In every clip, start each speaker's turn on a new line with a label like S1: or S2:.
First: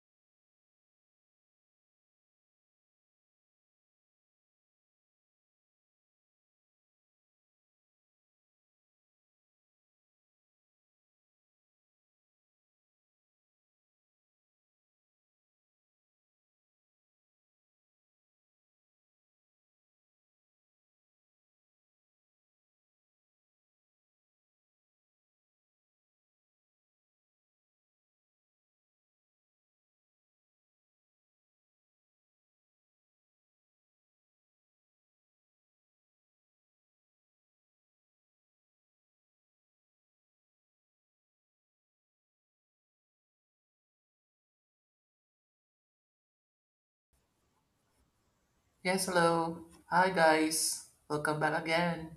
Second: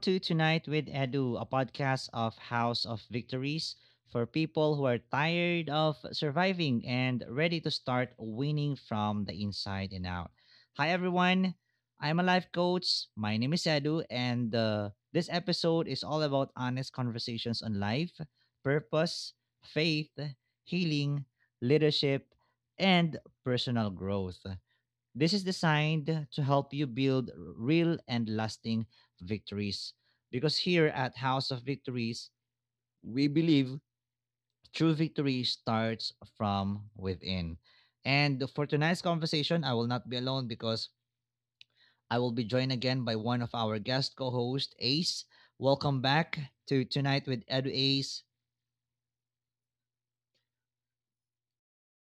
S1: to Tonight with Edu, a podcast of House of Victories for people who are tired of surviving and ready to start winning from the inside and out. Hi, everyone. I'm a life coach. My name is Edu, and this episode is all about honest conversations on life, purpose, faith, healing, leadership, and personal growth. This is designed to help you build real and lasting victories. Because here at House of Victories, we believe true victory starts from within. And for tonight's conversation, I will not be alone because I will be joined again by one of our guest co hosts Ace. Welcome back to Tonight with Edu Ace.
S2: Yes, hello. Hi, guys. Welcome back again.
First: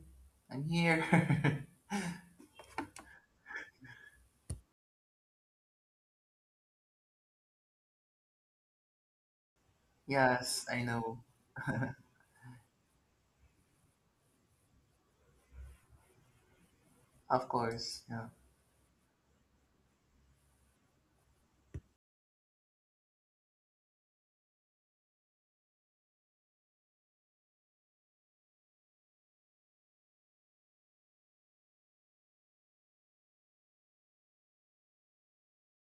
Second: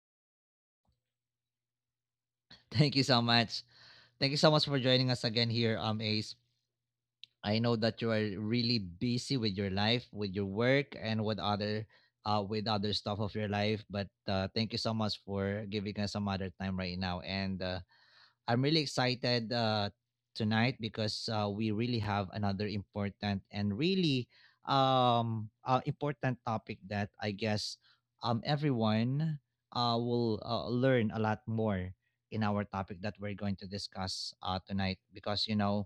S2: I'm here.
S1: Thank you so much. Thank you so much for joining us again here, Ace. I know that you are really busy with your life, with your
S2: Yes, I
S1: work,
S2: know.
S1: and with other stuff of your life. But thank you so much for giving us some other time right now.
S2: Of
S1: And
S2: course. Yeah.
S1: I'm really excited tonight because we really have another important and really important topic that I guess everyone will learn a lot more in our topic that we're going to discuss tonight because you know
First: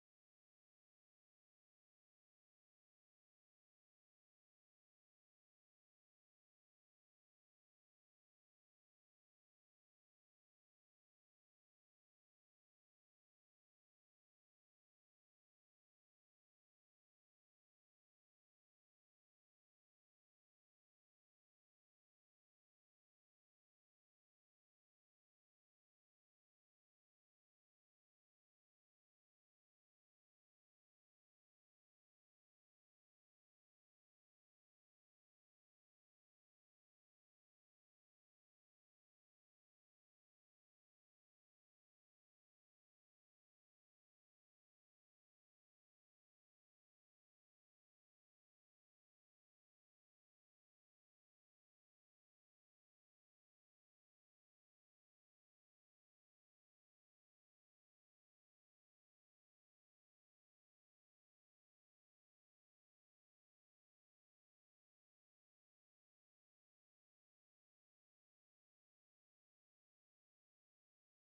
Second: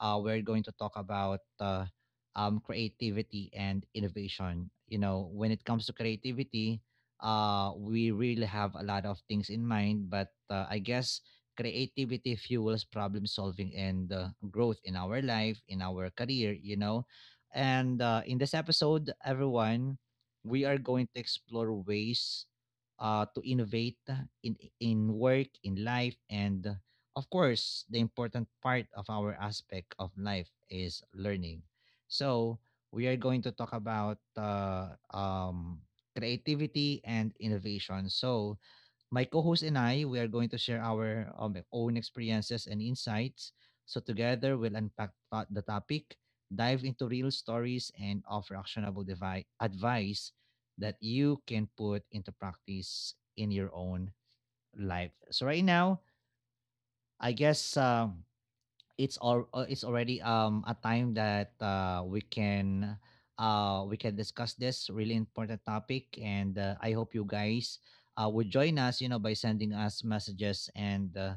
S1: uh, we're going to talk about creativity and innovation. You know, when it comes to creativity, we really have a lot of things in mind, but I guess creativity fuels problem solving and growth in our life in our career you know and In this episode, everyone, we are going to explore ways to innovate in work in life and of course the important part of our aspect of life is learning. So we are going to talk about creativity and innovation. So my co-host and I, we are going to share our own experiences and insights. So together, we'll unpack the topic, dive into real stories, and offer actionable advice that you can put into practice in your own life. So right now, I guess it's already a time that we can discuss this really important topic and I hope you guys would join us, you know, by sending us messages and uh,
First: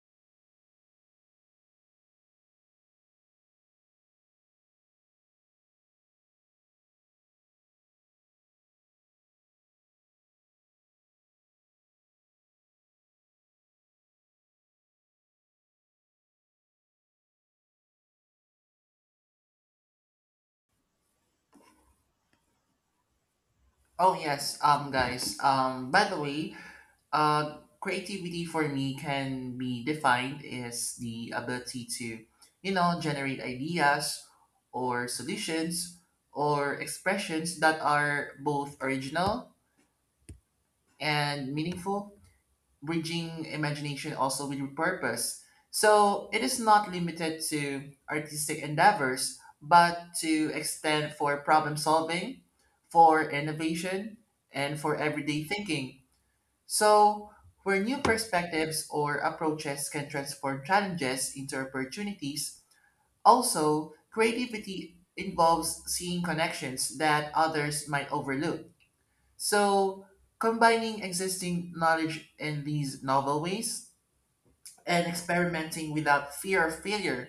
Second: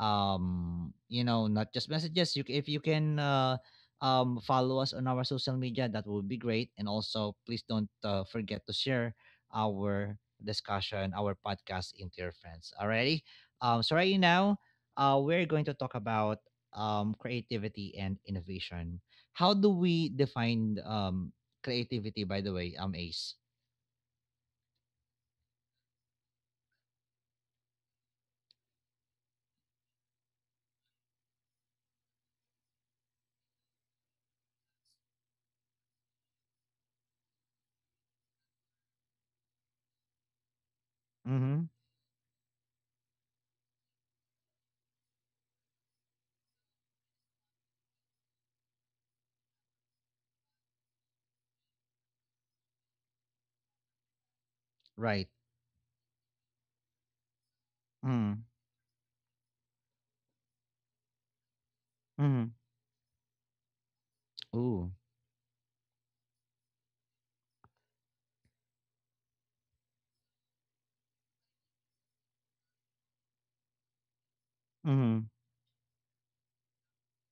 S1: um you know not just messages. If you can follow us on our social media, that would be great, and also please don't forget to share our discussion, our podcast, into your friends already. So right now, we're going to talk about creativity and innovation. How do we define creativity, by the way, Ace?
S2: Oh, yes. Guys. By the way, creativity for me can be defined as the ability to, you know, generate ideas or solutions or expressions that are both original and
S1: Mm-hmm.
S2: meaningful, bridging imagination also with purpose. So it is not limited to artistic endeavors, but to extend for problem solving, for innovation, and for
S1: Right.
S2: everyday thinking. So where new
S1: Mm.
S2: perspectives or approaches can transform challenges into
S1: Mm-hmm.
S2: opportunities, also
S1: Ooh.
S2: creativity involves seeing connections that others might overlook. So combining existing knowledge in these novel ways and
S1: Mm-hmm.
S2: experimenting without fear of failure,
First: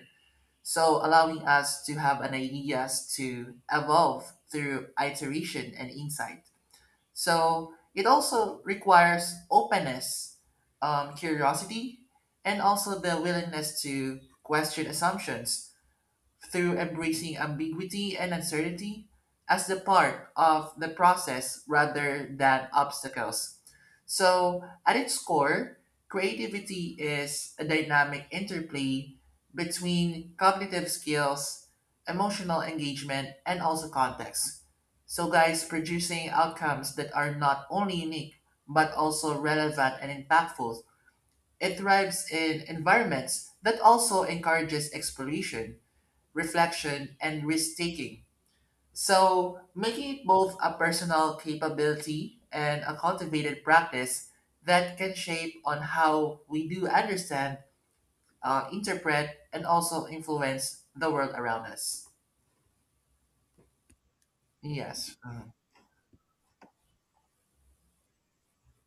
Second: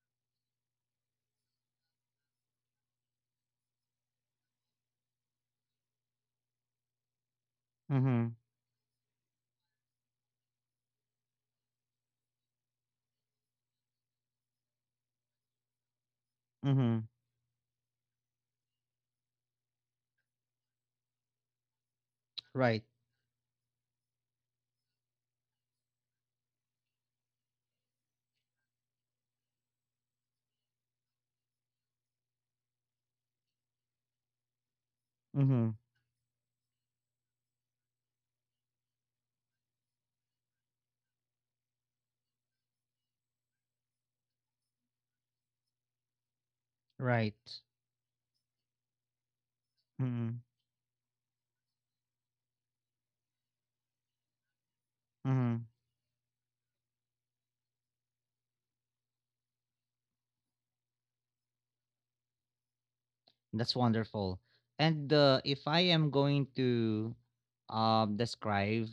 S2: so allowing us to have an ideas to evolve through iteration and insight. So it
S1: Mm-hmm.
S2: also requires openness, curiosity, and also the willingness to question assumptions through
S1: Mm-hmm.
S2: embracing ambiguity and uncertainty as the part of the process rather than
S1: Right.
S2: obstacles. So, at its core, creativity is a dynamic interplay between cognitive skills, emotional engagement, and also context. So, guys,
S1: Mm-hmm.
S2: producing outcomes that are not only unique but also relevant and impactful. It thrives in environments that also encourages exploration, reflection, and
S1: Right.
S2: risk taking. So, making it
S1: Mm-hmm.
S2: both a personal capability and a cultivated practice that can shape
S1: Mm-hmm.
S2: on how we do understand, interpret, and also influence the world around us.
S1: That's wonderful. And
S2: Yes.
S1: uh, if I am going to describe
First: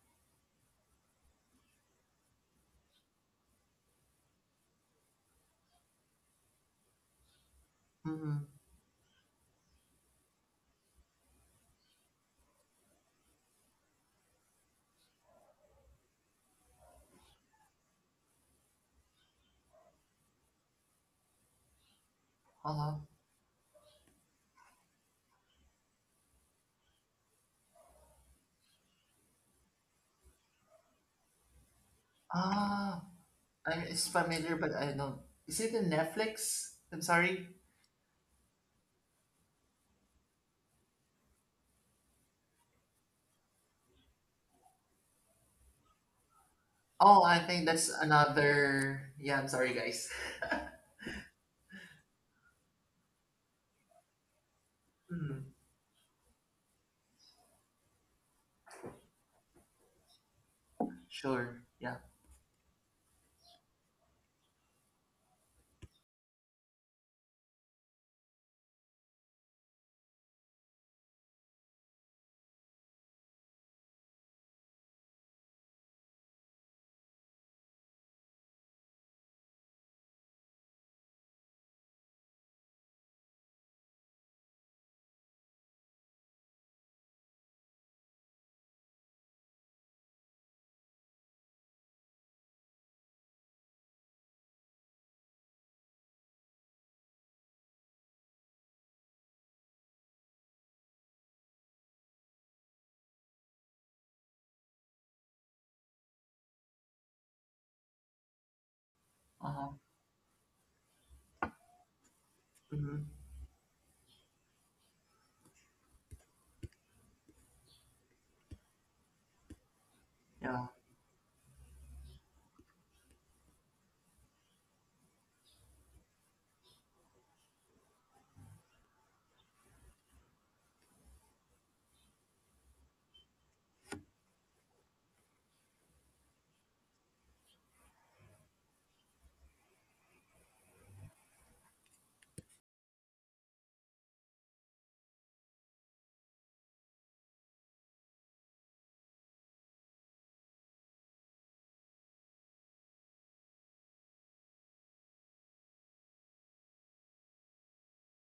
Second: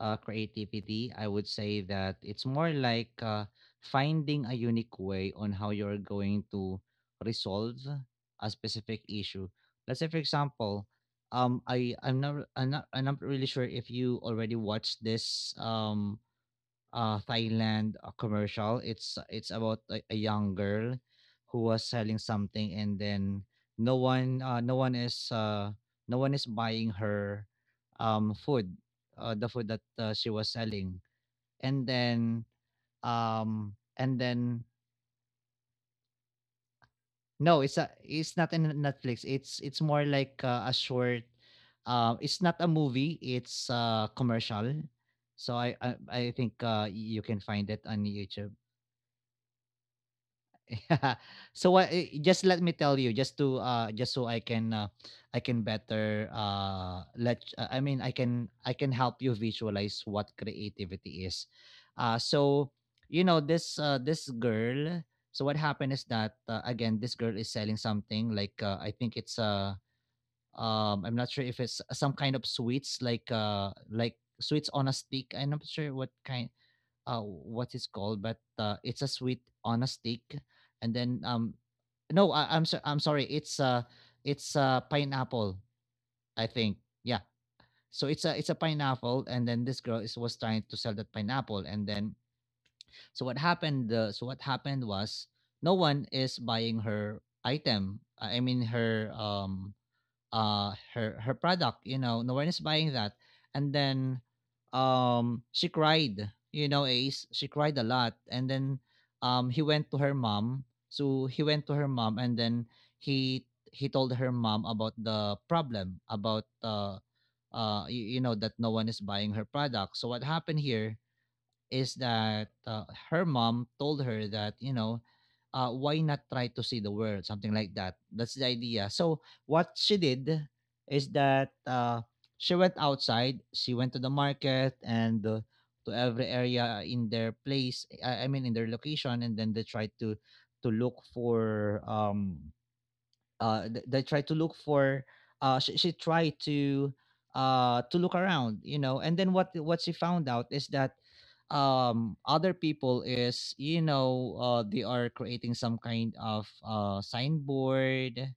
S1: creativity, I would say that it's more like finding a unique way on how you're going to resolve
S2: Mm-hmm.
S1: a specific issue. Let's say, for example, I I'm not I'm not I'm not really sure if you already watched this Thailand commercial. It's about a young girl who was selling
S2: Uh
S1: something and
S2: huh.
S1: then no one uh, no one is uh no one is buying her food, the food that she was selling, and then
S2: Ah,
S1: um
S2: it's
S1: and
S2: familiar,
S1: then
S2: but I don't. Is it in Netflix? I'm sorry.
S1: no, it's a, it's not in Netflix. It's more like a short, it's not a movie, it's a commercial. So I think you
S2: Oh,
S1: can
S2: I think
S1: find it
S2: that's
S1: on YouTube.
S2: another. Yeah, I'm sorry, guys.
S1: So just let me tell you, just to just so I
S2: Mhm.
S1: can better let I mean I can help you visualize what creativity is.
S2: Sure. Yeah.
S1: uh so you know this this girl. So what happened is that again, this girl is selling something like I think it's I'm not sure if it's some kind of sweets like sweets on a stick. I'm not sure what kind, what it's called, but it's a sweet on a stick, and then no, I'm so, I'm sorry, it's pineapple, I think, yeah. So it's a, it's a pineapple, and then this girl is was trying to sell that pineapple, and then so what happened? So what happened was no one is buying her item. I mean her her product, you know. No one is buying that. And then um she cried, you know, Ace. She cried a lot, and then
S2: Uh
S1: he
S2: huh.
S1: went to her mom. So he went to her mom, and then
S2: Hmm.
S1: he he told her mom about the problem, about you, you know, that no one is buying her product. So what
S2: Yeah.
S1: happened here is that her mom told her that, you know, why not try to see the world, something like that. That's the idea. So what she did is that she went outside. She went to the market, and to every area in their place I mean in their location, and then they tried to look for th- they try to look for she tried to look around, you know, and then what she found out is that other people is, you know, they are creating some kind of signboard,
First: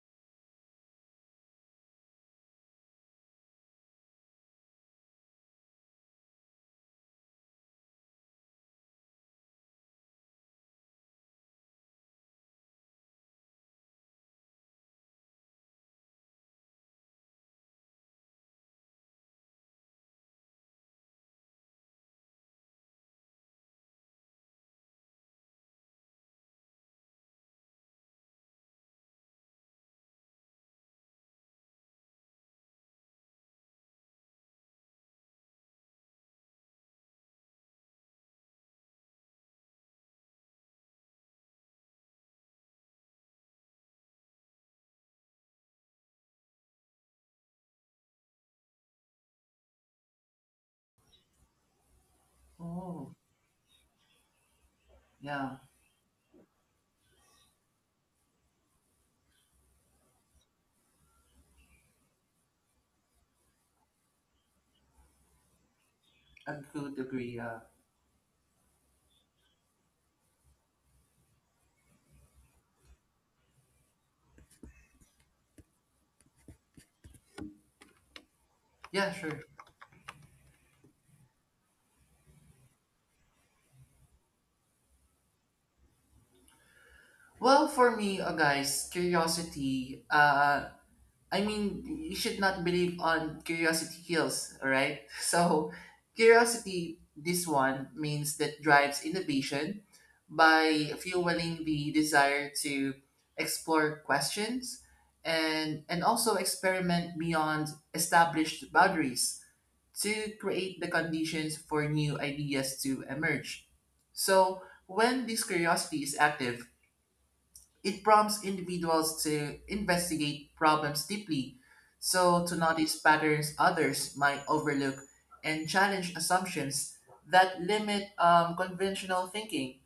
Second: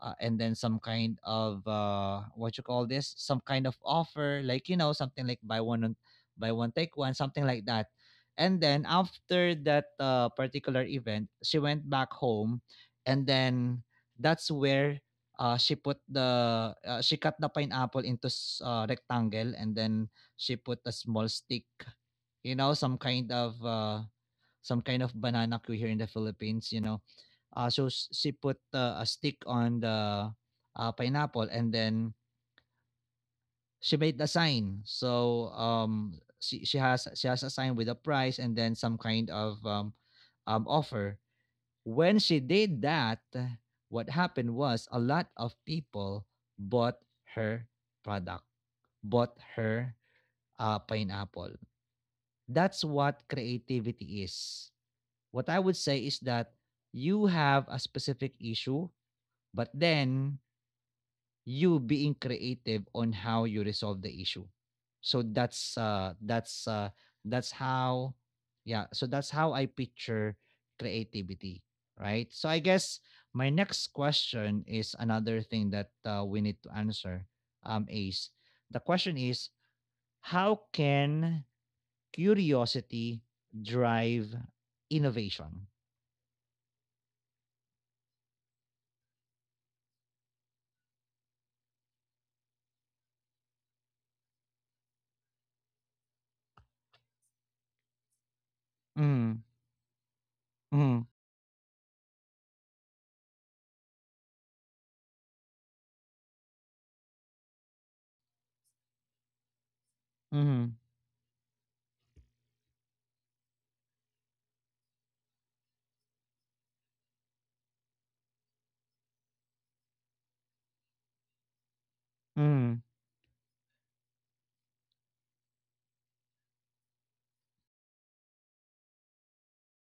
S1: and then some kind of, what you call this, some kind of offer, like, you know, something like buy buy one take one, something like that. And then after that particular event, she went back home, and then that's where, she cut the pineapple into rectangle, and then she put a small stick, you know, some kind of, some kind of banana queue here in the Philippines, you know. So she put, a stick on the, pineapple, and then she made the sign. So she has, a sign with a price, and then some kind of, offer. When she did that, what happened was a lot of people bought her product, bought her, pineapple. That's
S2: Oh.
S1: what creativity is. What
S2: Yeah,
S1: I would say is that you have a specific issue, but then you being creative on how you resolve the issue. So
S2: I could agree.
S1: that's
S2: Yeah,
S1: how yeah, so that's how I picture creativity, right? So I guess my next question is another thing that we need to answer, Ace. The
S2: yeah,
S1: question
S2: sure.
S1: is, how can curiosity drive innovation?
S2: Well, for me, guys, curiosity. I mean, you should not believe on curiosity kills. All right. So, curiosity. This one means that drives
S1: Mm,
S2: innovation by
S1: mm.
S2: fueling the desire to explore questions and also experiment beyond established boundaries, to
S1: Mhm.
S2: create the conditions for new ideas to emerge. So, when this curiosity is active, it prompts individuals to investigate problems deeply, so to
S1: Mhm.
S2: notice patterns others might overlook and challenge assumptions that limit conventional thinking.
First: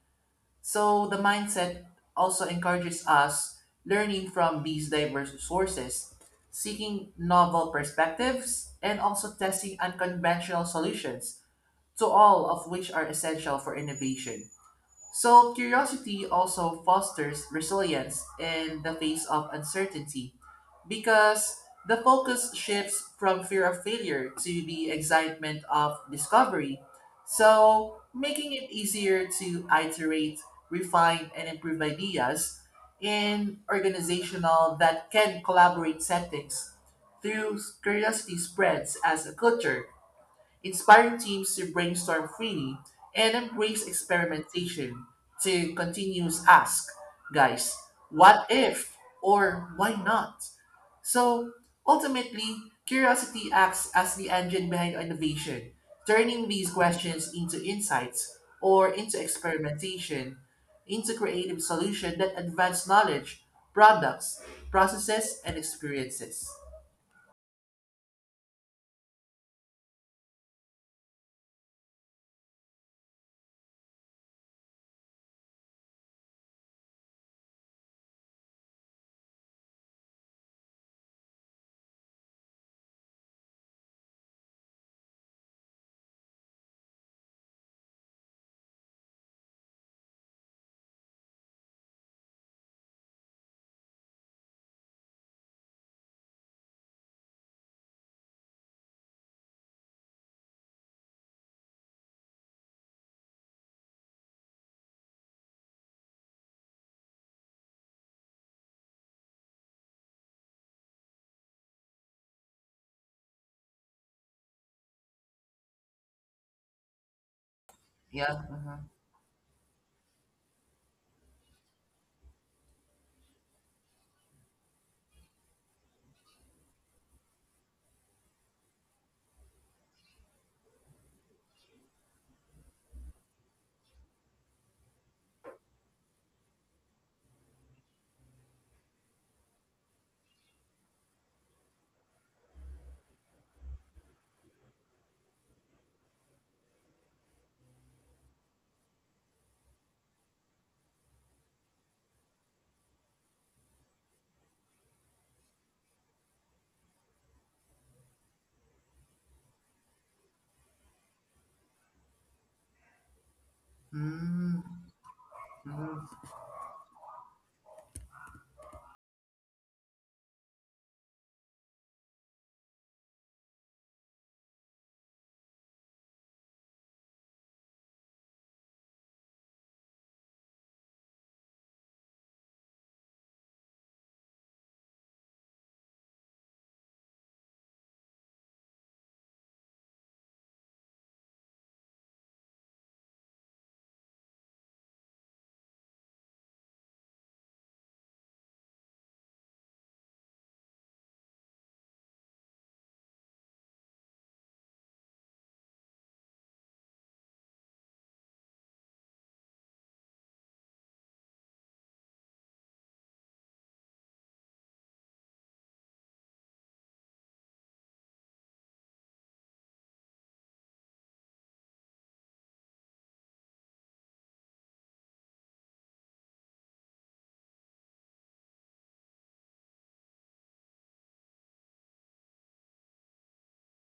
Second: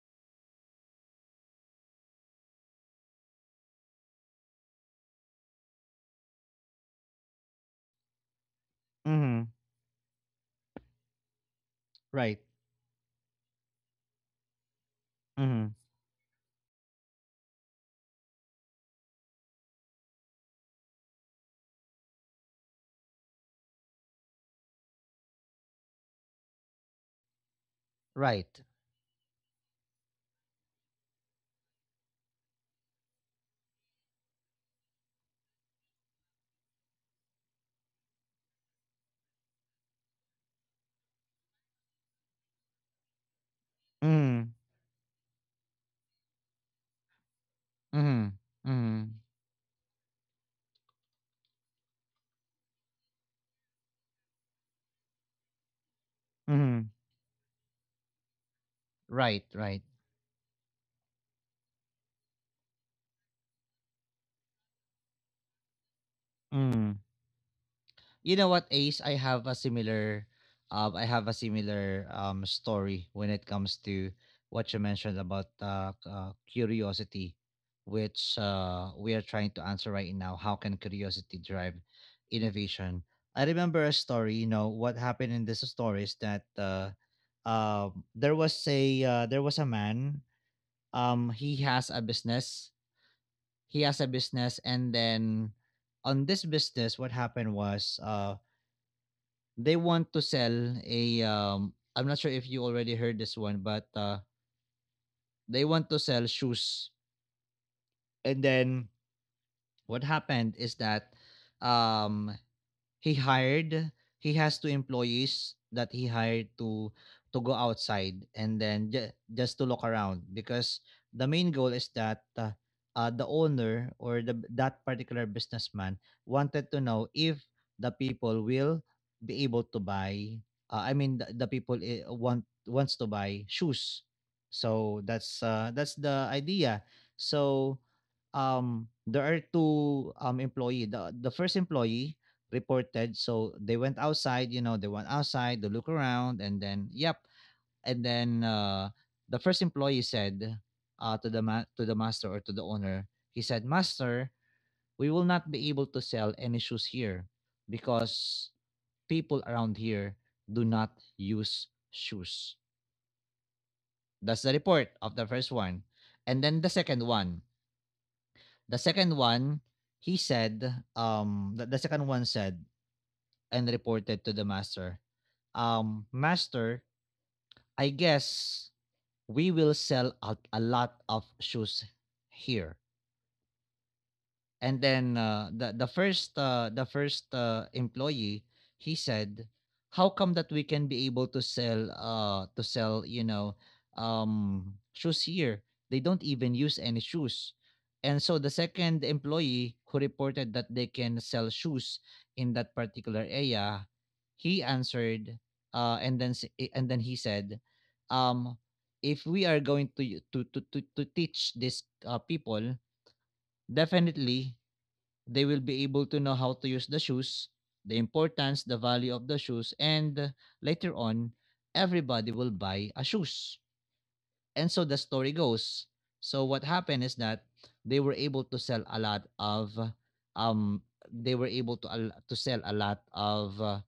S2: So, the mindset also encourages us learning from these diverse sources, seeking novel perspectives, and also
S1: Mhm.
S2: testing unconventional solutions to
S1: Right.
S2: all of which are essential for innovation. So,
S1: Mhm.
S2: curiosity also fosters resilience in the face of uncertainty because the focus shifts from fear of failure to the excitement of discovery. So, making
S1: Right.
S2: it easier to iterate, refine, and improve ideas in organizational that can collaborate settings through curiosity spreads as a culture inspiring teams to brainstorm freely and embrace
S1: Mhm.
S2: experimentation to continuous ask, guys,
S1: Mhm.
S2: what if
S1: Mhm.
S2: or why not? So ultimately, curiosity acts as the engine behind innovation, turning these
S1: Mhm.
S2: questions into insights or into
S1: Right, right.
S2: experimentation, into creative solutions that advance knowledge, products, processes, and experiences.
S1: Mhm. You know what, Ace? I have a similar story when it comes to what you mentioned about curiosity, which we are trying to answer right now. How can curiosity drive innovation? I remember a story. You know what happened in this story is that there was a man. He has a business. He has a business, and then on this business, what happened was they want to sell I'm not sure if you already heard this one, but they want to sell shoes. And then what happened is that, um, he hired he has two employees that he hired to go outside
S2: Yeah.
S1: and then just to look around, because the main goal is that, the owner, or the, that particular businessman, wanted to know if the people will be able to buy, the people wants to buy shoes. So that's, that's the idea. So there are two employee. The first employee reported. So they went outside, you know, they went outside to look around, and then yep. And then the first employee said, to the to the master, or to the owner, he said, "Master, we will not be able to sell any shoes here because people around here do not use shoes." That's the
S2: Mm,
S1: report of the first one. And then the second one, the second one, he said the second one said and reported to the master, "Um, master, I guess we will sell out a lot of shoes here." And then, the first, employee, he said, "How come that we can be able to sell, you know, shoes here? They don't even use any shoes." And so the second employee who reported that they can sell shoes in that particular area, he answered, and then he said, um, if we are going to to teach these people, definitely they will be able to know how to use the shoes, the importance, the value of the shoes, and later on, everybody will buy a shoes. And so the story goes. So what happened is that they were able to sell a lot of um they were able to al- to sell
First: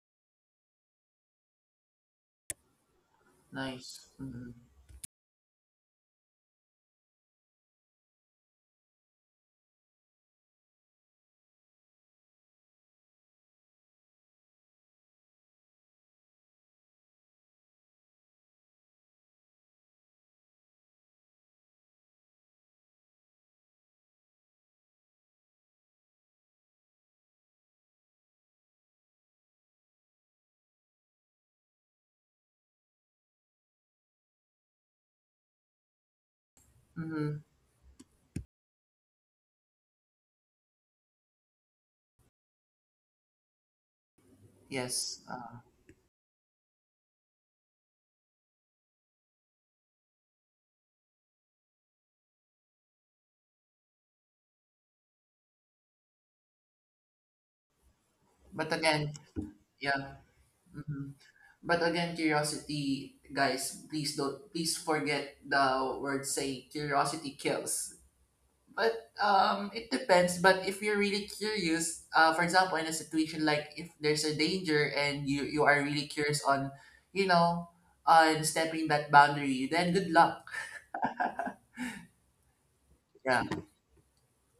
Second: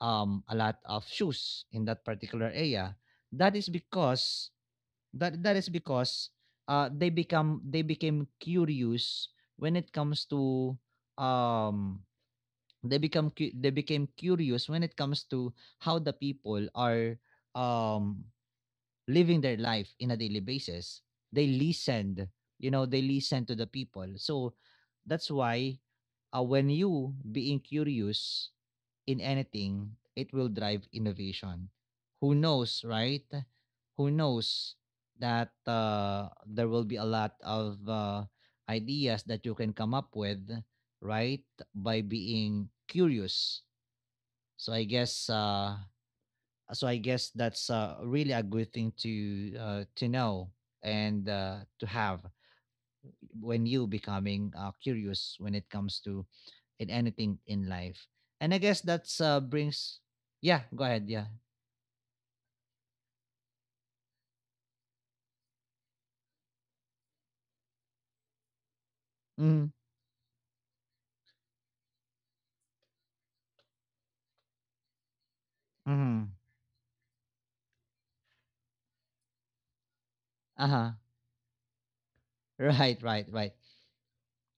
S1: a lot of shoes in that particular area. That is
S2: nice.
S1: because
S2: Mm-hmm.
S1: that is because they became curious when it comes to um they became curious when it comes to how the people are um living their life in a daily basis. they listened they listened to the people, so that's why when you being curious in anything, it will drive innovation. Who knows, right? Who knows that there will be a lot
S2: Mm-hmm.
S1: of ideas that you can come up with, right, by being curious? so I
S2: Yes,
S1: guess uh so I guess that's really a good thing to know, and to have, when you becoming curious when it comes to, in anything in life. And I
S2: but
S1: guess
S2: again,
S1: that's brings—
S2: yeah.
S1: yeah, go ahead,
S2: mhm.
S1: yeah.
S2: But again, curiosity, guys, please don't please forget the word say curiosity kills. But
S1: Mhm.
S2: it depends. But if you're really curious, for example, in a situation like if there's a danger and you are really
S1: Mhm.
S2: curious on, you know, on stepping that boundary, then good luck.
S1: Uh-huh. Right, right,
S2: Yeah,
S1: right.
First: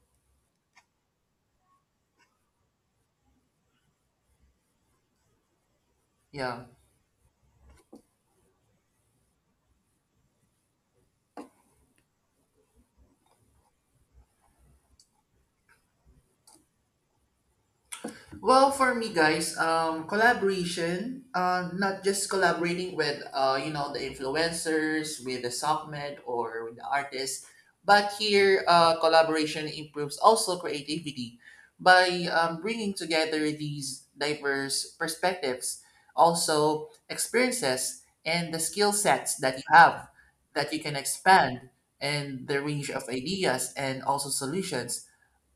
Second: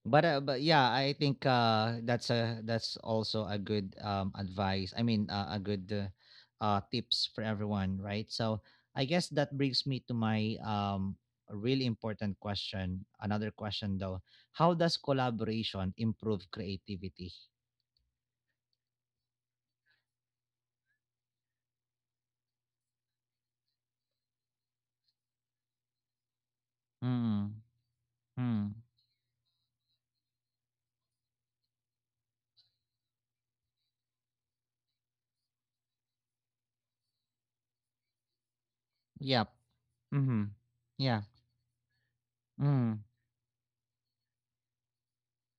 S1: But yeah, I think that's also a good advice. I mean, a good
S2: yeah.
S1: tips for everyone, right? So I guess that brings me to my really important question. Another question though: how does collaboration improve creativity?
S2: Well, for me, guys, collaboration, not just collaborating with, you know, the influencers, with the submed or with the artists,
S1: Mm.
S2: but here,
S1: Mm.
S2: collaboration improves also creativity by bringing together these diverse perspectives, also experiences and the skill sets
S1: Yep.
S2: that you have
S1: Mm-hmm.
S2: that you can
S1: Yeah.
S2: expand and the range
S1: Mm.
S2: of ideas and also solutions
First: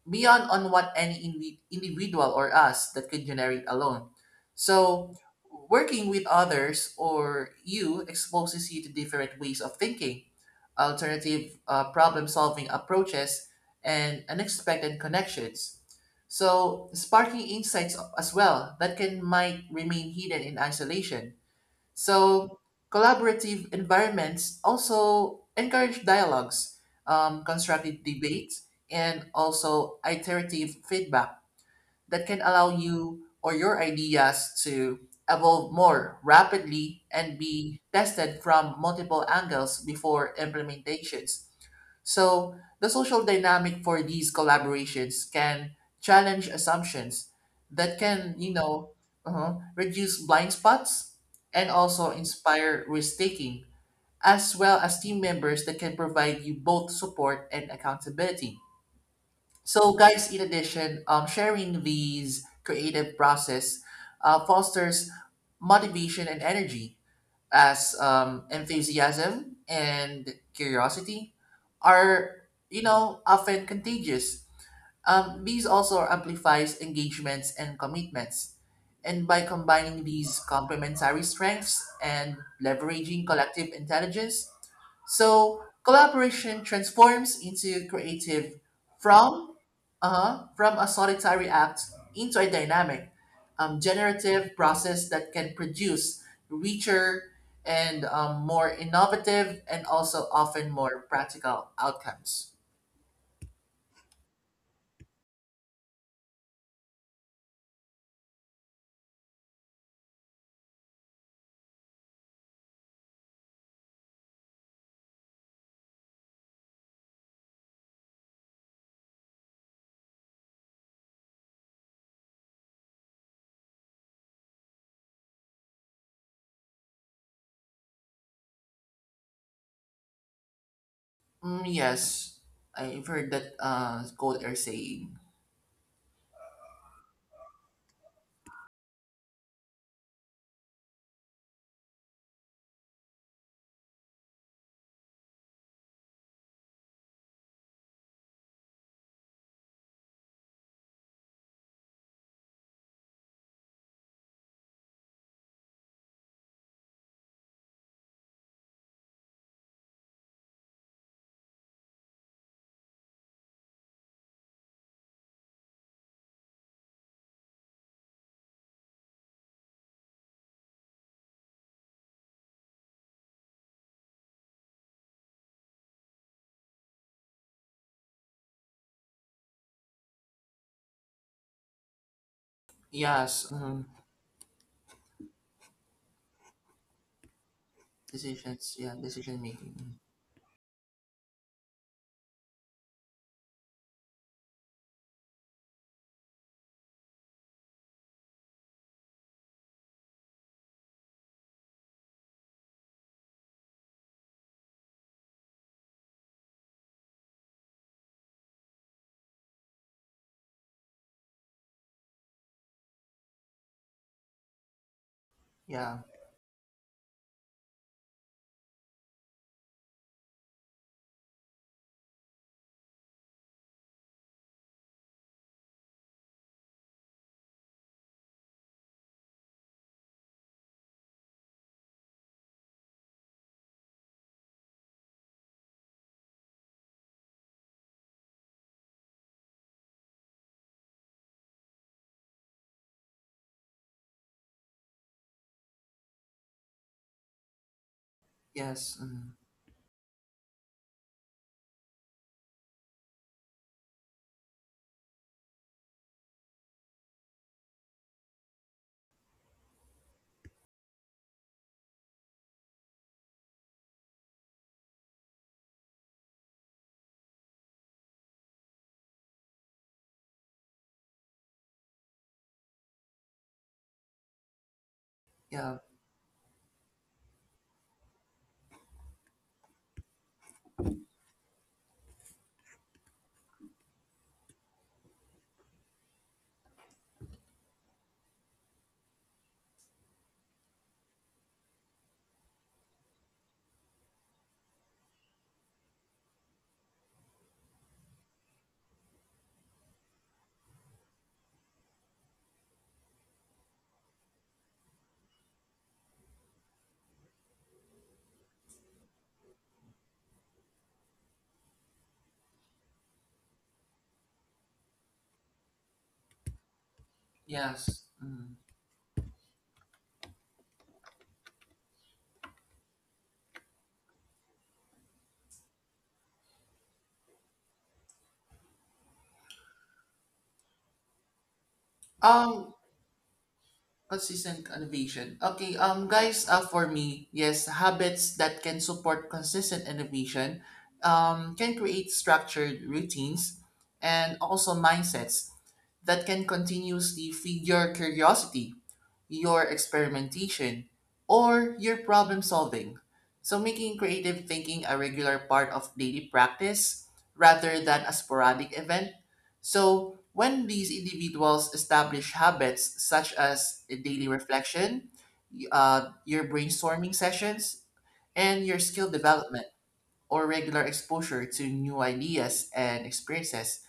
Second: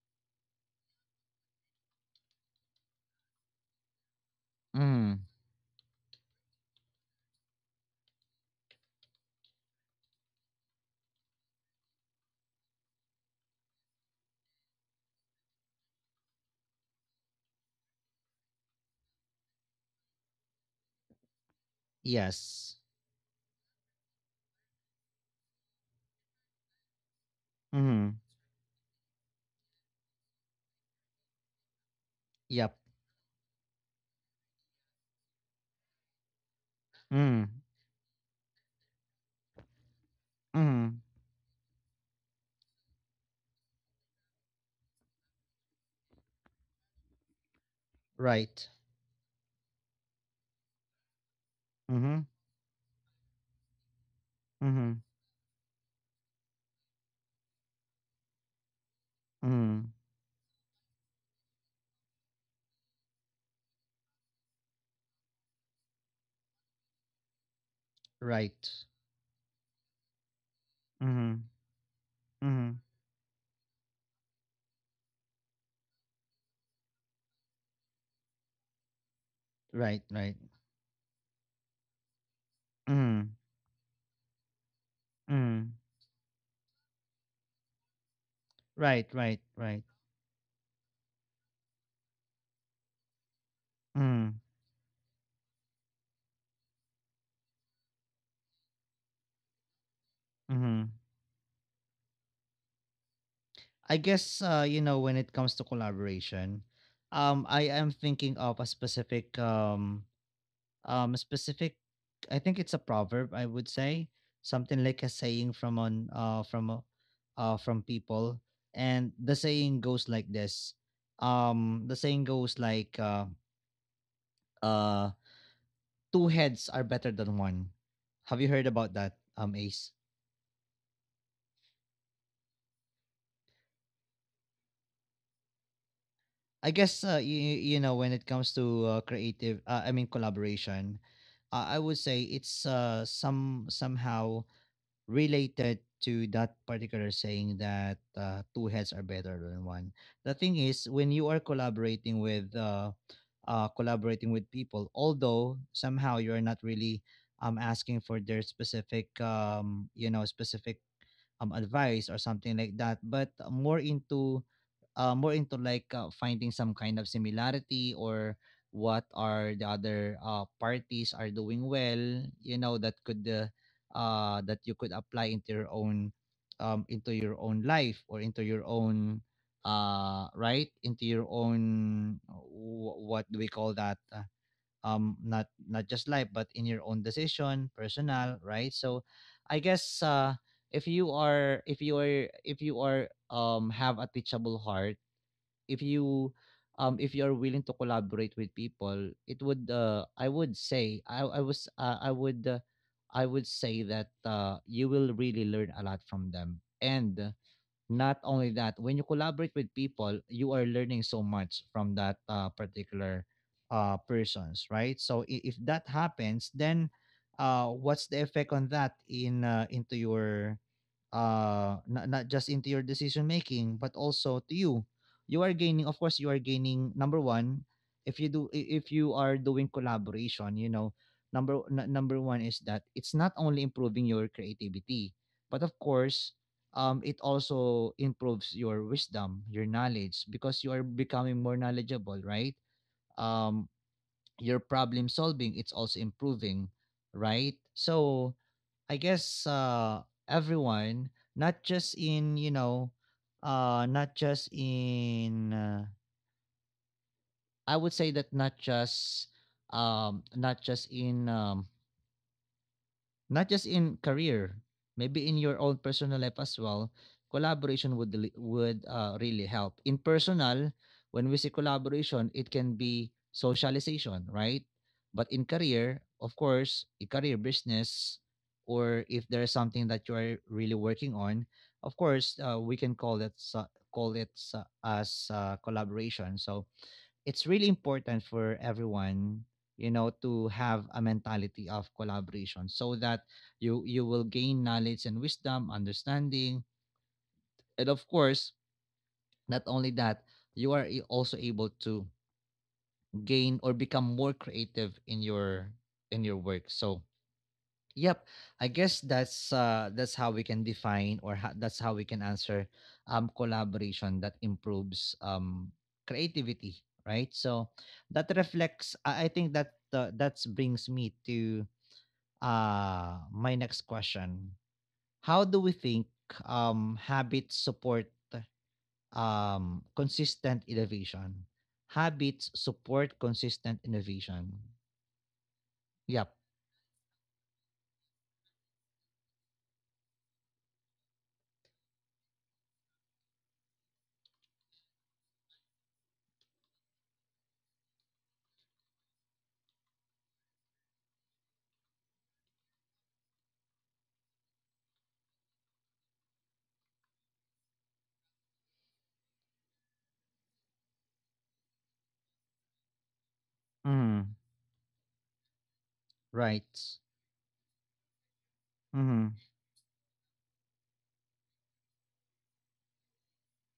S2: beyond on what any individual or us that could generate alone. So
S1: Mm.
S2: working with others or you exposes you to different ways of thinking, alternative problem solving approaches, and unexpected connections. So sparking insights as well that can might remain hidden in isolation. So
S1: Yes.
S2: collaborative environments also encourage dialogues, constructive
S1: Mm-hmm.
S2: debates, and also iterative feedback that can allow
S1: Yep.
S2: you or your ideas to evolve more rapidly and
S1: Mm.
S2: be tested from multiple angles before
S1: Mm.
S2: implementations. So, the social dynamic for these collaborations can challenge assumptions that can, you
S1: Right.
S2: know, reduce blind spots and also
S1: Mm-hmm.
S2: inspire risk taking, as well
S1: Mm-hmm.
S2: as team members that can provide you both support and accountability. So,
S1: Mm.
S2: guys, in addition, sharing these creative process fosters motivation and energy as
S1: Right.
S2: enthusiasm and curiosity
S1: Mhm.
S2: are, you
S1: Mhm.
S2: know, often contagious. These also amplifies engagements and commitments, and by combining
S1: Right, right.
S2: these complementary strengths and leveraging
S1: Mhm.
S2: collective intelligence, so
S1: Mhm.
S2: collaboration transforms into creative
S1: Right, right,
S2: from
S1: right.
S2: uh-huh, from a solitary act into a dynamic,
S1: Mhm.
S2: generative process that can produce richer and more innovative and also often
S1: Mhm.
S2: more practical outcomes.
S1: I guess when it comes to collaboration, I am thinking of a specific um specific I think it's a proverb, I would say, something like a saying from on from from people, and the saying goes like this. The saying goes like uh two heads are better than one. Have you heard about that, Ace?
S2: Mm, yes, I've heard that quote or saying.
S1: I guess when it comes to creative, collaboration, I would say it's somehow related to that particular saying that two heads are better than one. The thing is, when you are collaborating with people, although somehow you are not really asking for their specific advice or something like that, but more into like finding some kind of similarity, or what are the other parties are doing well, you know that could uh, that you could apply into your own, into your own life, or into your own right, into your own what do we
S2: Yes,
S1: call
S2: hmm.
S1: that, not just life, but in your own decision, personal, right?
S2: Decisions, yeah,
S1: So
S2: decision
S1: I
S2: making.
S1: guess if you are have a teachable heart, if you if you're willing to collaborate with people, it would I would say that you will really learn a lot from them. And not only that, when you collaborate with people, you are learning so much from that particular persons, right? So if that
S2: Yeah,
S1: happens, then what's the effect on that in into your, not just into your decision making, but also to you? You are gaining, of course. You are gaining Number one, if you are doing collaboration, number number one is that it's not only improving your creativity, but of course it also improves your wisdom, your knowledge, because you are becoming more knowledgeable, right? um your problem solving, it's also improving, right? So
S2: yes,
S1: I
S2: hmm.
S1: guess everyone, not just in, not just in I would say that um not just in um not just in career, maybe in your own personal life as well, collaboration would really help. In personal, when we say collaboration, it can be socialization, right? But in
S2: Yeah,
S1: career, of course, a career business, or if there's something that you are really working on, of course, we can call it as collaboration. So it's really important for everyone, to have a mentality of collaboration, so that you will gain knowledge and wisdom, understanding, and of course, not only that, you are also able to gain or become more creative in your work, so. Yep, I guess that's how we can define, or that's how we can answer collaboration that improves creativity, right? So
S2: yes.
S1: that
S2: Hmm.
S1: reflects. I think that that brings me to my next question: how do we think habits support consistent innovation? Habits
S2: Um,
S1: support consistent innovation.
S2: consistent innovation. Okay,
S1: Yep.
S2: guys, for me, yes, habits that can support consistent innovation, can create structured routines and also mindsets that can continuously feed your curiosity, your experimentation, or your problem solving. So, making creative thinking a regular part of daily practice rather than a sporadic event. So, when these individuals establish habits such as a daily
S1: Mm-hmm.
S2: reflection, your
S1: Right.
S2: brainstorming sessions, and your skill development or regular exposure to new ideas and experiences,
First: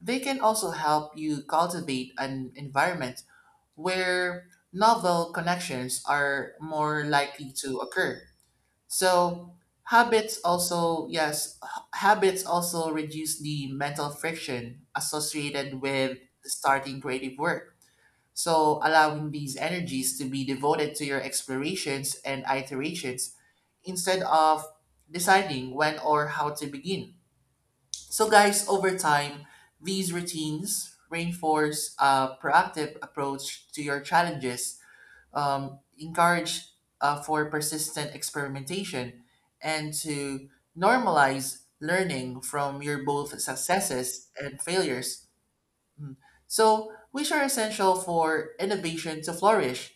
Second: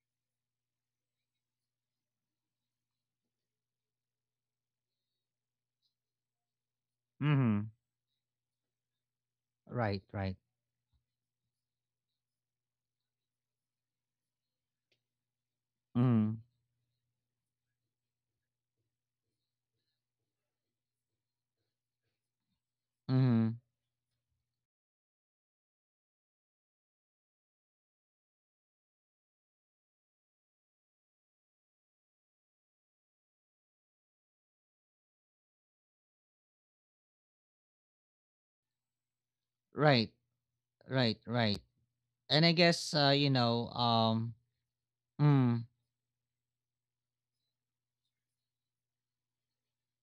S2: they can also help you cultivate an environment where novel connections are more likely
S1: Mm-hmm.
S2: to occur. So
S1: Right, right.
S2: habits also, habits also reduce the mental friction associated with
S1: Mm.
S2: starting creative work. So allowing these energies to be devoted to your explorations and iterations
S1: Mm.
S2: instead of deciding when or how to begin. So guys, over time, these routines reinforce a proactive approach to your challenges, encourage for persistent experimentation and
S1: Right,
S2: to
S1: right, right.
S2: normalize
S1: And
S2: learning
S1: I
S2: from
S1: guess
S2: your
S1: you
S2: both
S1: know,
S2: successes and failures.
S1: mm,
S2: Mm. So, which are essential for innovation to flourish.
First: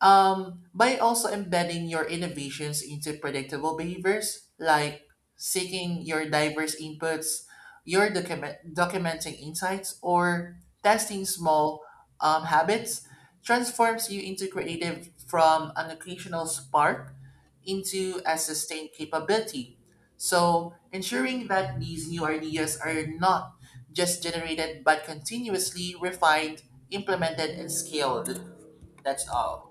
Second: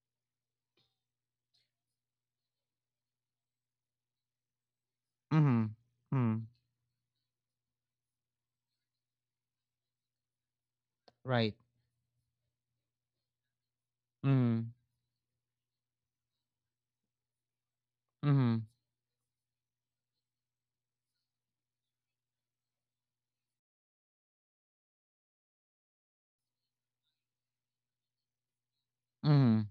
S2: By also embedding your innovations into predictable behaviors, like
S1: mm,
S2: seeking your
S1: mm,
S2: diverse inputs, your documenting insights, or testing
S1: right.
S2: small habits, transforms you into
S1: Mm.
S2: creative from an occasional spark into a
S1: Mm.
S2: sustained capability. So, ensuring that these new ideas are not just generated but continuously refined, implemented, and scaled. That's all.
S1: Mm.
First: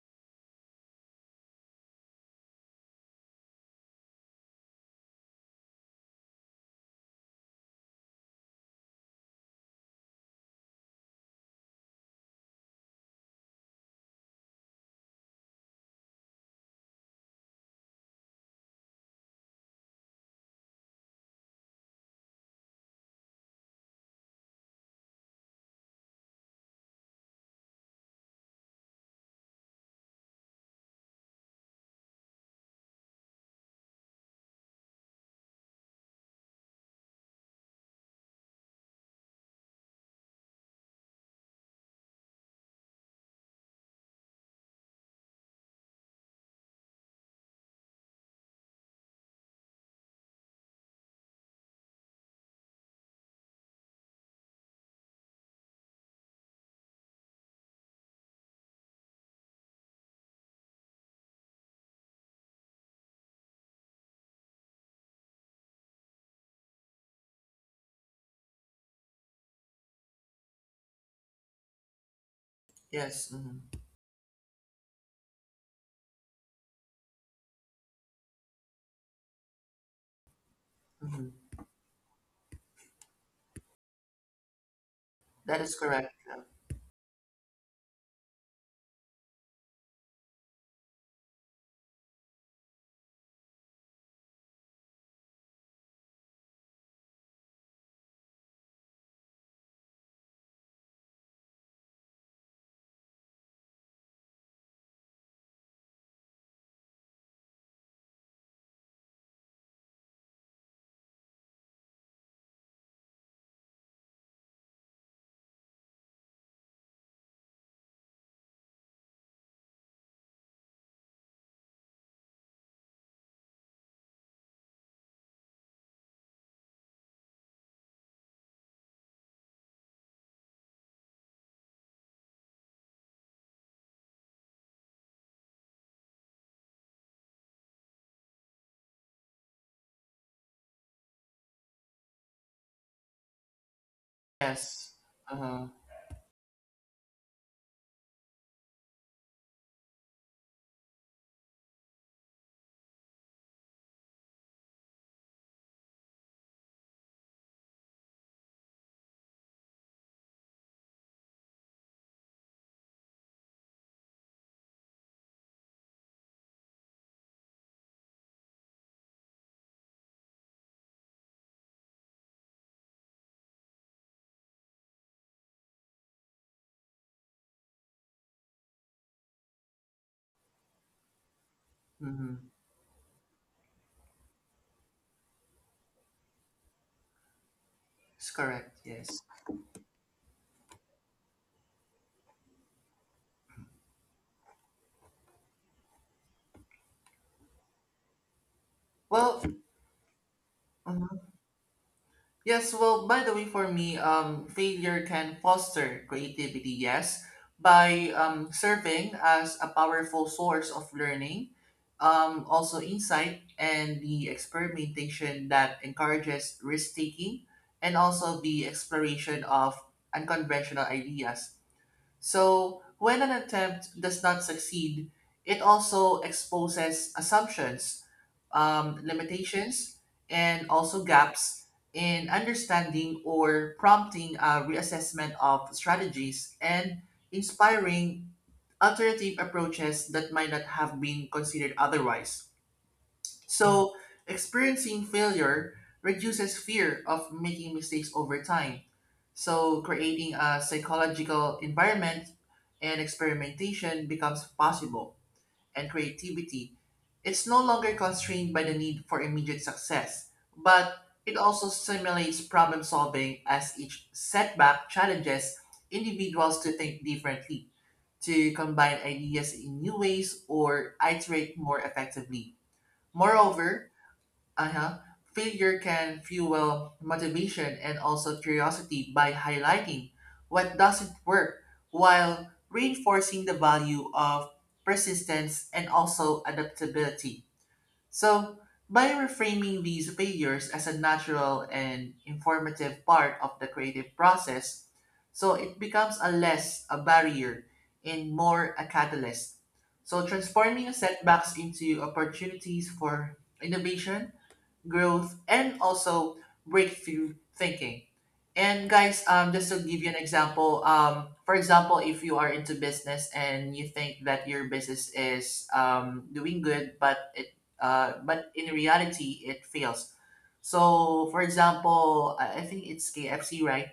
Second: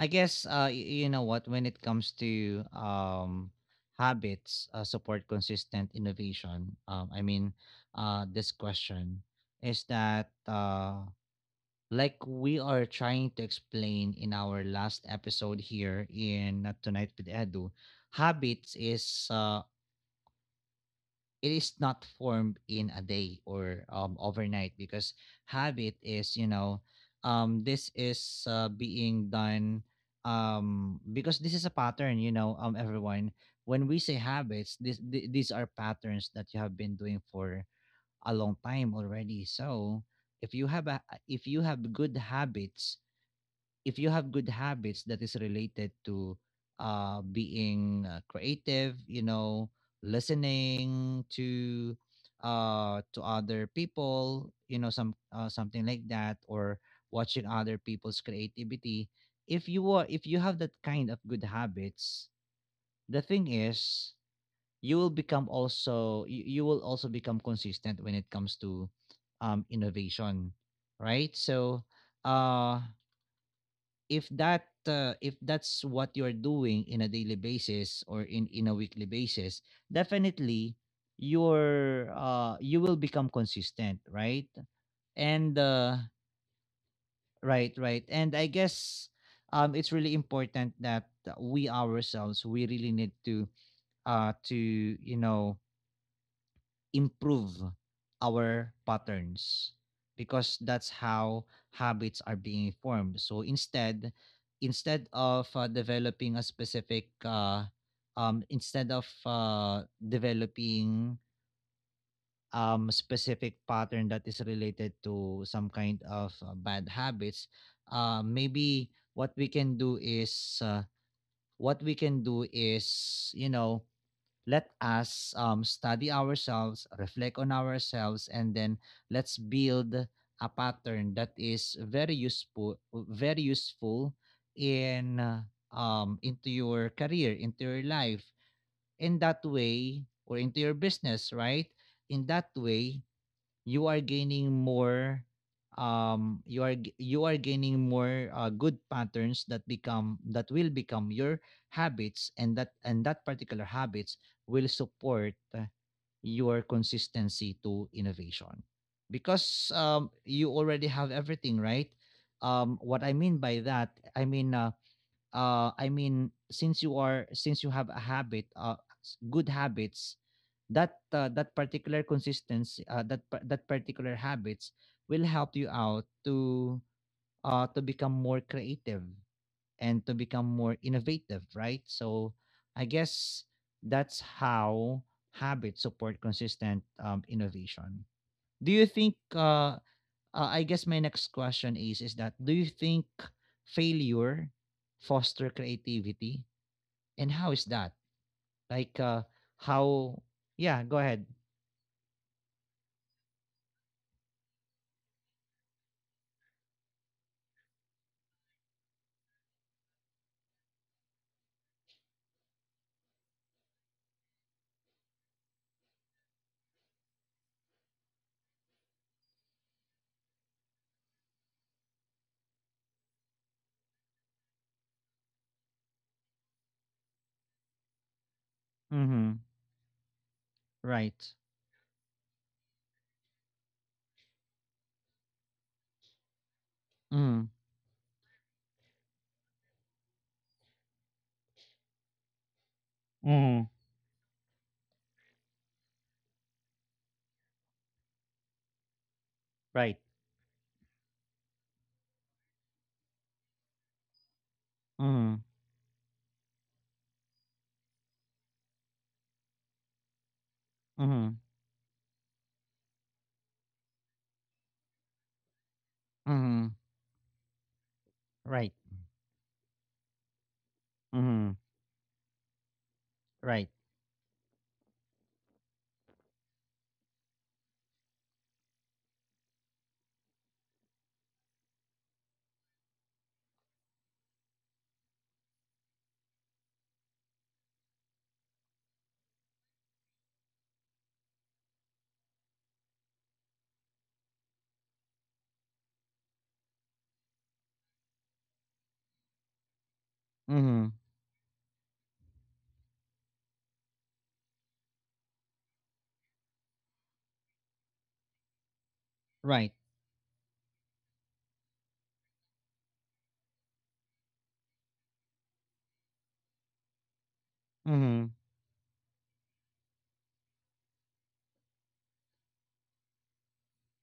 S1: I guess you know what, when it comes to habits support consistent innovation. I mean, this question is that, like we are trying to explain in our last episode here in Tonight with Edu, habits is it is not formed in a day or overnight, because habit is— this is being done, because this is a pattern, everyone— when we say habits, these are patterns that you have been doing for a long time already. So if you have a if you have good habits if you have good habits that is related to being creative, listening to other people, something like that, or watching other people's creativity. If you have that kind of good habits, the thing is, you will also become consistent when it comes to innovation, right? So, uh,
S2: Yes. Mhm,
S1: if that's what you're doing in a daily basis, or in a weekly basis, definitely
S2: mhm.
S1: you will become consistent, right? And
S2: That is correct.
S1: right, right. And I guess it's really important that we ourselves, we really need to uh to you know improve our patterns, because that's how habits are being formed. So instead of developing a instead of developing specific pattern that is related to some kind of bad habits, maybe what we can do is what we can do is you know let us study ourselves, reflect on ourselves, and then let's build a pattern that is very useful in into your career, into your life— in that way, or into your business, right? In that way, you are gaining
S2: Yes.
S1: more—
S2: Uh,
S1: you are gaining more good patterns that will become your habits, and that particular habits will support your consistency to innovation, because you already have everything, right? What I mean by that, I mean, I mean, since you are— since you have a habit, good habits, that that particular consistency, that particular habits, will help you out to to become more creative and to become more innovative, right? So
S2: mm-hmm.
S1: I guess that's how habits support consistent innovation.
S2: It's correct.
S1: Do you think
S2: Yes.
S1: I guess my next question is that do you think failure foster creativity, and how is that, like,
S2: Well,
S1: how— yeah, go ahead.
S2: mhm. Yes. Well, by the way, for me, failure can foster creativity. Yes, by serving as a powerful source of learning, also insight and the experimentation that encourages risk taking, and also the exploration of unconventional ideas. So, when an attempt does not succeed, it also exposes assumptions,
S1: Mm-hmm.
S2: limitations, and also
S1: Right.
S2: gaps in understanding or prompting a reassessment of strategies and
S1: Mhm.
S2: inspiring alternative approaches that might not have been considered otherwise.
S1: Mhm.
S2: So, experiencing failure reduces fear of making mistakes over time. So,
S1: Right.
S2: creating a psychological environment and experimentation becomes possible,
S1: Mhm.
S2: and creativity it's no longer constrained by the need for immediate success, but it
S1: Mhm.
S2: also stimulates problem solving as each setback challenges individuals to
S1: Mhm.
S2: think differently, to
S1: Right.
S2: combine ideas in new ways, or iterate
S1: Mhm.
S2: more effectively.
S1: Right.
S2: Moreover, uh-huh. Failure can fuel motivation and also curiosity by highlighting what doesn't work while reinforcing the value of persistence and also adaptability. So, by reframing these failures as a natural and informative part of the creative process, so it becomes a less a barrier and more a catalyst. So,
S1: Mhm.
S2: transforming setbacks into opportunities for innovation growth, and also breakthrough thinking. And guys,
S1: Right.
S2: just to give you an example, for example, if you are into business and you think that your business is doing good, but it
S1: Mhm.
S2: but in reality it fails. So, for example, I think it's KFC, right?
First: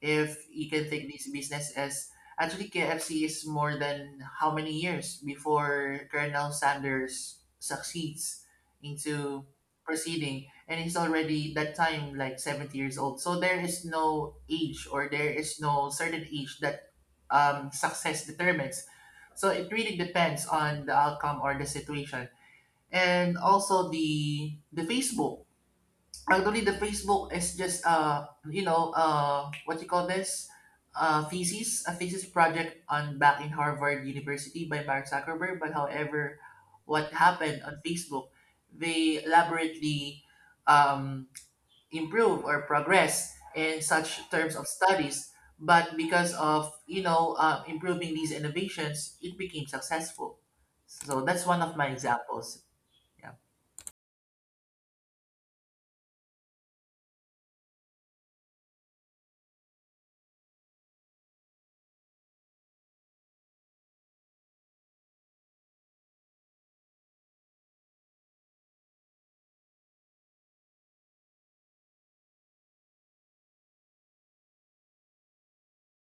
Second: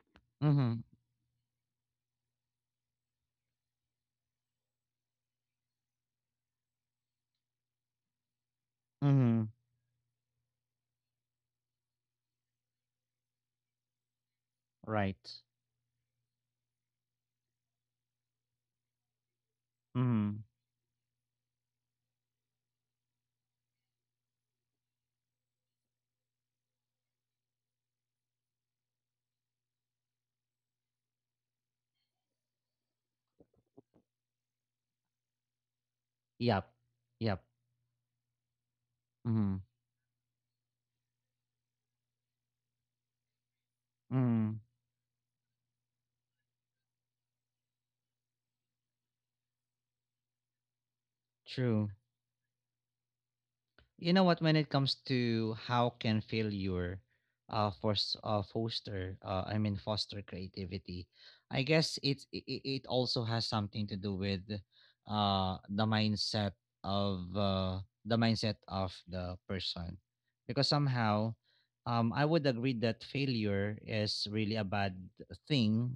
S2: If you
S1: Mhm.
S2: can take this business as, actually, KFC is more than how many years before Colonel Sanders succeeds into
S1: Mhm.
S2: proceeding, and he's already that time like 70 years old, so there is no age or there
S1: Right.
S2: is no certain age that success determines, so it really depends
S1: Mhm.
S2: on the outcome or the situation. And also the facebook. Actually, the Facebook is just what you call this, thesis a thesis project on back in Harvard University by Mark Zuckerberg. But however,
S1: Yep.
S2: what
S1: Yep.
S2: happened on Facebook, they
S1: Mhm.
S2: elaborately um, improve or progress in such terms
S1: Mhm.
S2: of studies. But because of, you know, improving these innovations, it became successful. So that's one of my
S1: True.
S2: examples. Yeah.
S1: You know what, when it comes to how can failure force foster, foster creativity, I guess it's it, it it also has something to do with the mindset of the person, because somehow, I would agree that failure is really a bad thing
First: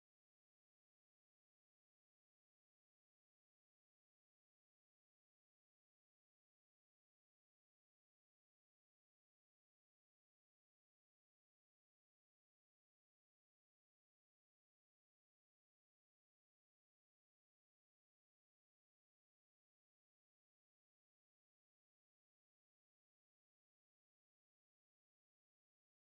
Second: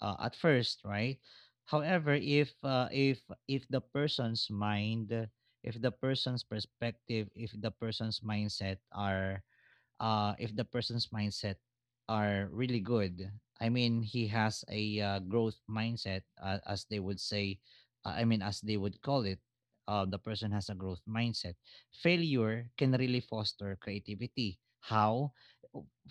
S1: at first, right? However, if the person's mind if the person's perspective, if the person's mindset uh, if the person's mindset are really good. I mean, he has a growth mindset, as they would say. I mean, as they would call it, the person has a growth mindset. Failure can really foster creativity. How?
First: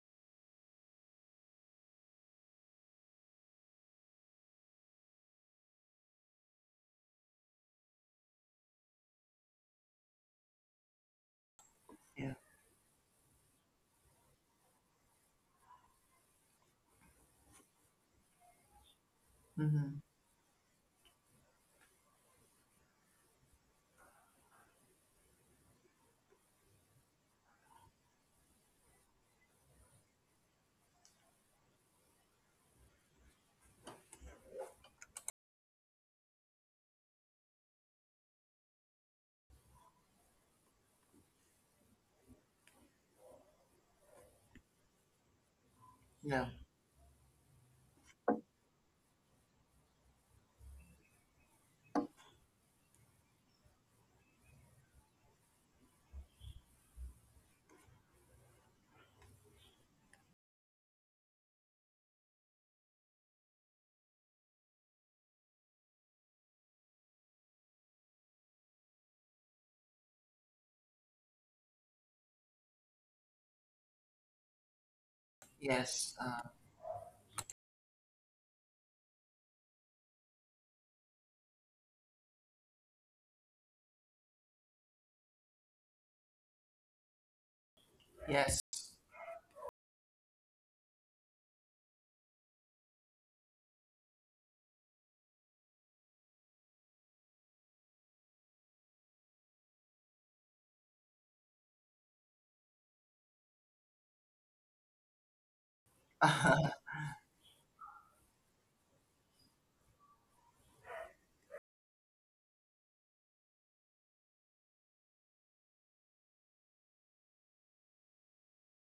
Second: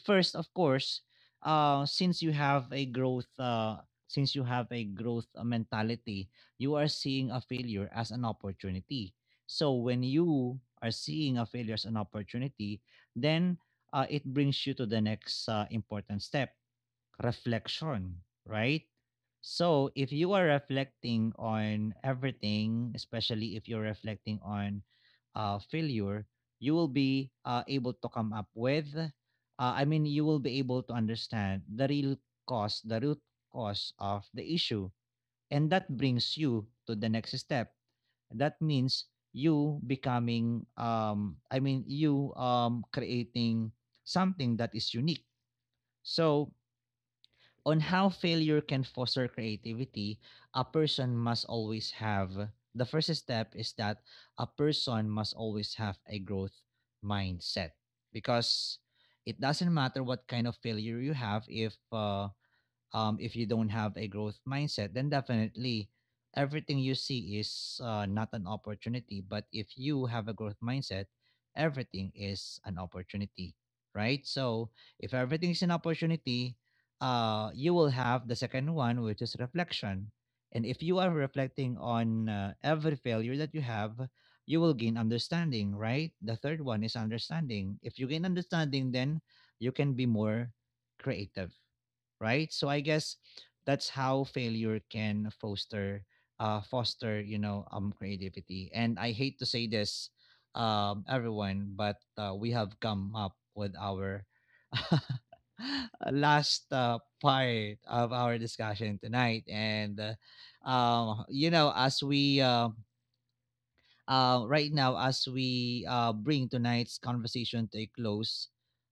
S1: First, of course, since you have a growth, mentality, you are seeing a failure as an opportunity. So when you are seeing a failure as an
S2: Yeah.
S1: opportunity, then it brings you to the next important step: reflection, right? So
S2: Mm-hmm.
S1: if you are reflecting on everything, especially if you're reflecting on failure, you will be able to come up with, I mean, you will be able to understand the real cause, the root cause of the issue. And that brings you to the next step. That means you becoming I mean you creating something that is unique.
S2: Yeah.
S1: So on how failure can foster creativity, a person must always have the first step is that a person must always have a growth mindset, because it doesn't matter what kind of failure you have, if you don't have a growth mindset, then definitely everything you see is not an opportunity. But if you have a growth mindset, everything is an opportunity, right? So if everything is an
S2: Yes.
S1: opportunity, you will have the second one, which is reflection. And if you are reflecting on every failure that you have, you will gain understanding, right? The third one is understanding. If you gain
S2: Yes.
S1: understanding, then you can be more creative, right? So I guess that's how failure can foster creativity. And I hate to say this, everyone, but we have come up with our last part of our discussion tonight. And you know as we right now, as we bring tonight's conversation to a close,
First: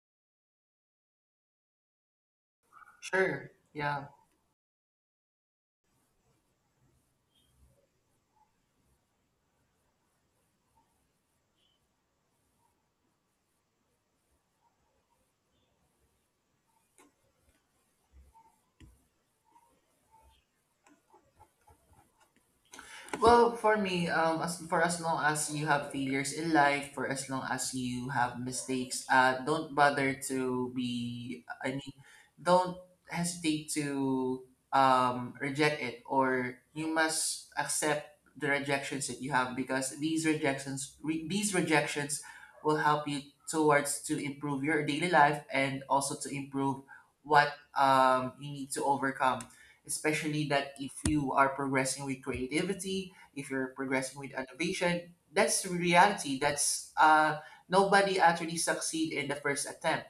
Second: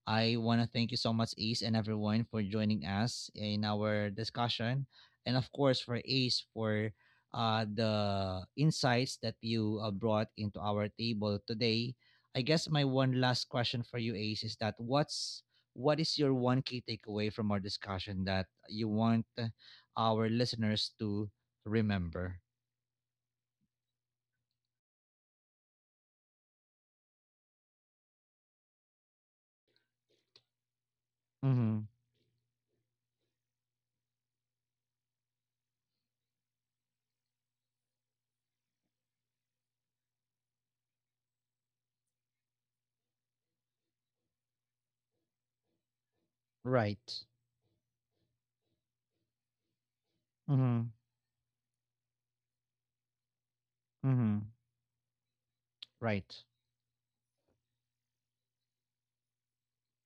S1: I want to thank you so much, Ace, and everyone for joining us
S2: Sure.
S1: in
S2: Yeah.
S1: our discussion. And of course, for Ace, for the insights that you brought into our table today. I guess my one last question for you, Ace, is that what's— what is your one key takeaway from our discussion that you want our listeners to remember?
S2: Well, for me, as for as long as you have failures in life, for as long as you have mistakes, don't bother to be. I
S1: Mm-hmm.
S2: mean, don't hesitate to reject it, or you must accept the rejections that you have, because these rejections, these rejections, will help you towards to improve your daily life and also to improve
S1: Right.
S2: what you need to overcome, especially that if
S1: Mm-hmm.
S2: you are progressing with creativity, if you're progressing with
S1: Mhm.
S2: innovation, that's the
S1: Right.
S2: reality, that's nobody actually succeed in the first attempt,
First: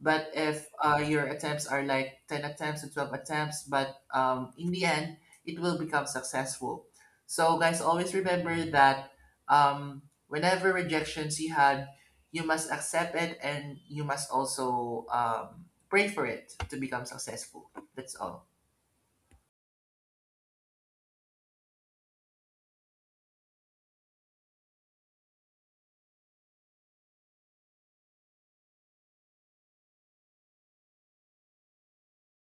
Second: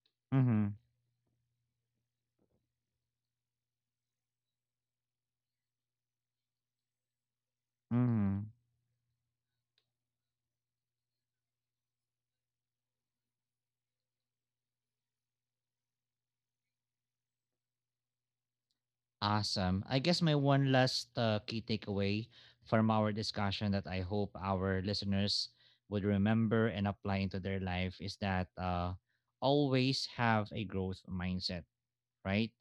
S2: but if
S1: Mhm.
S2: your attempts are like 10 attempts to 12 attempts, but in the end it will become successful. So guys, always
S1: Mhm.
S2: remember that um, whenever rejections you had, you must accept it, and you must also pray for it to become successful. That's all.
S1: Awesome. I guess my one last key takeaway from our discussion that I hope our listeners would remember and apply into their life is that, always have a growth mindset, right?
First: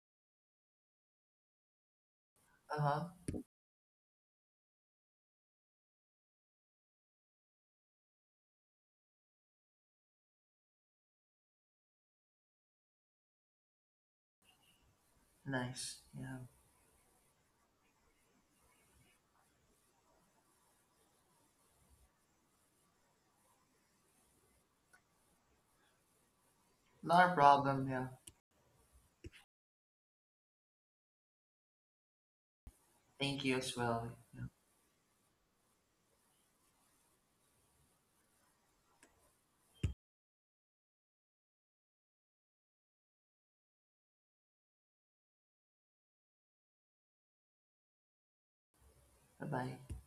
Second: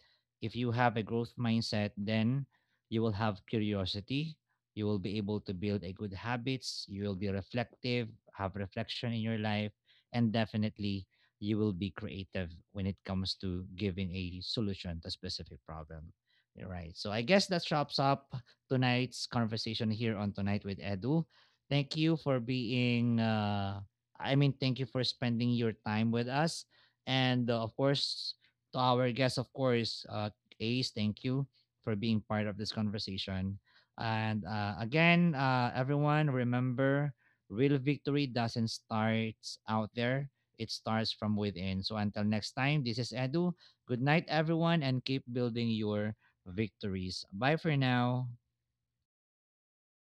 S1: If you have a growth mindset, then you
S2: Uh-huh.
S1: will have curiosity. You will be able to build a good habits. You will be reflective, have reflection in your life, and definitely you will be creative when it comes to giving a solution to a specific
S2: Nice,
S1: problem.
S2: yeah.
S1: You Right. So I guess that wraps up tonight's conversation here on Tonight with Edu. Thank you for being, thank you for spending your time with us.
S2: Not a
S1: And of
S2: problem, yeah.
S1: course, to our guests, of course, Ace. Thank you for being part of this
S2: Thank you
S1: conversation.
S2: as well.
S1: And again, everyone, remember: real victory doesn't start out there, it starts from within. So until next time, this is Edu. Good night, everyone, and keep building your victories. Bye for now.
S2: Bye bye.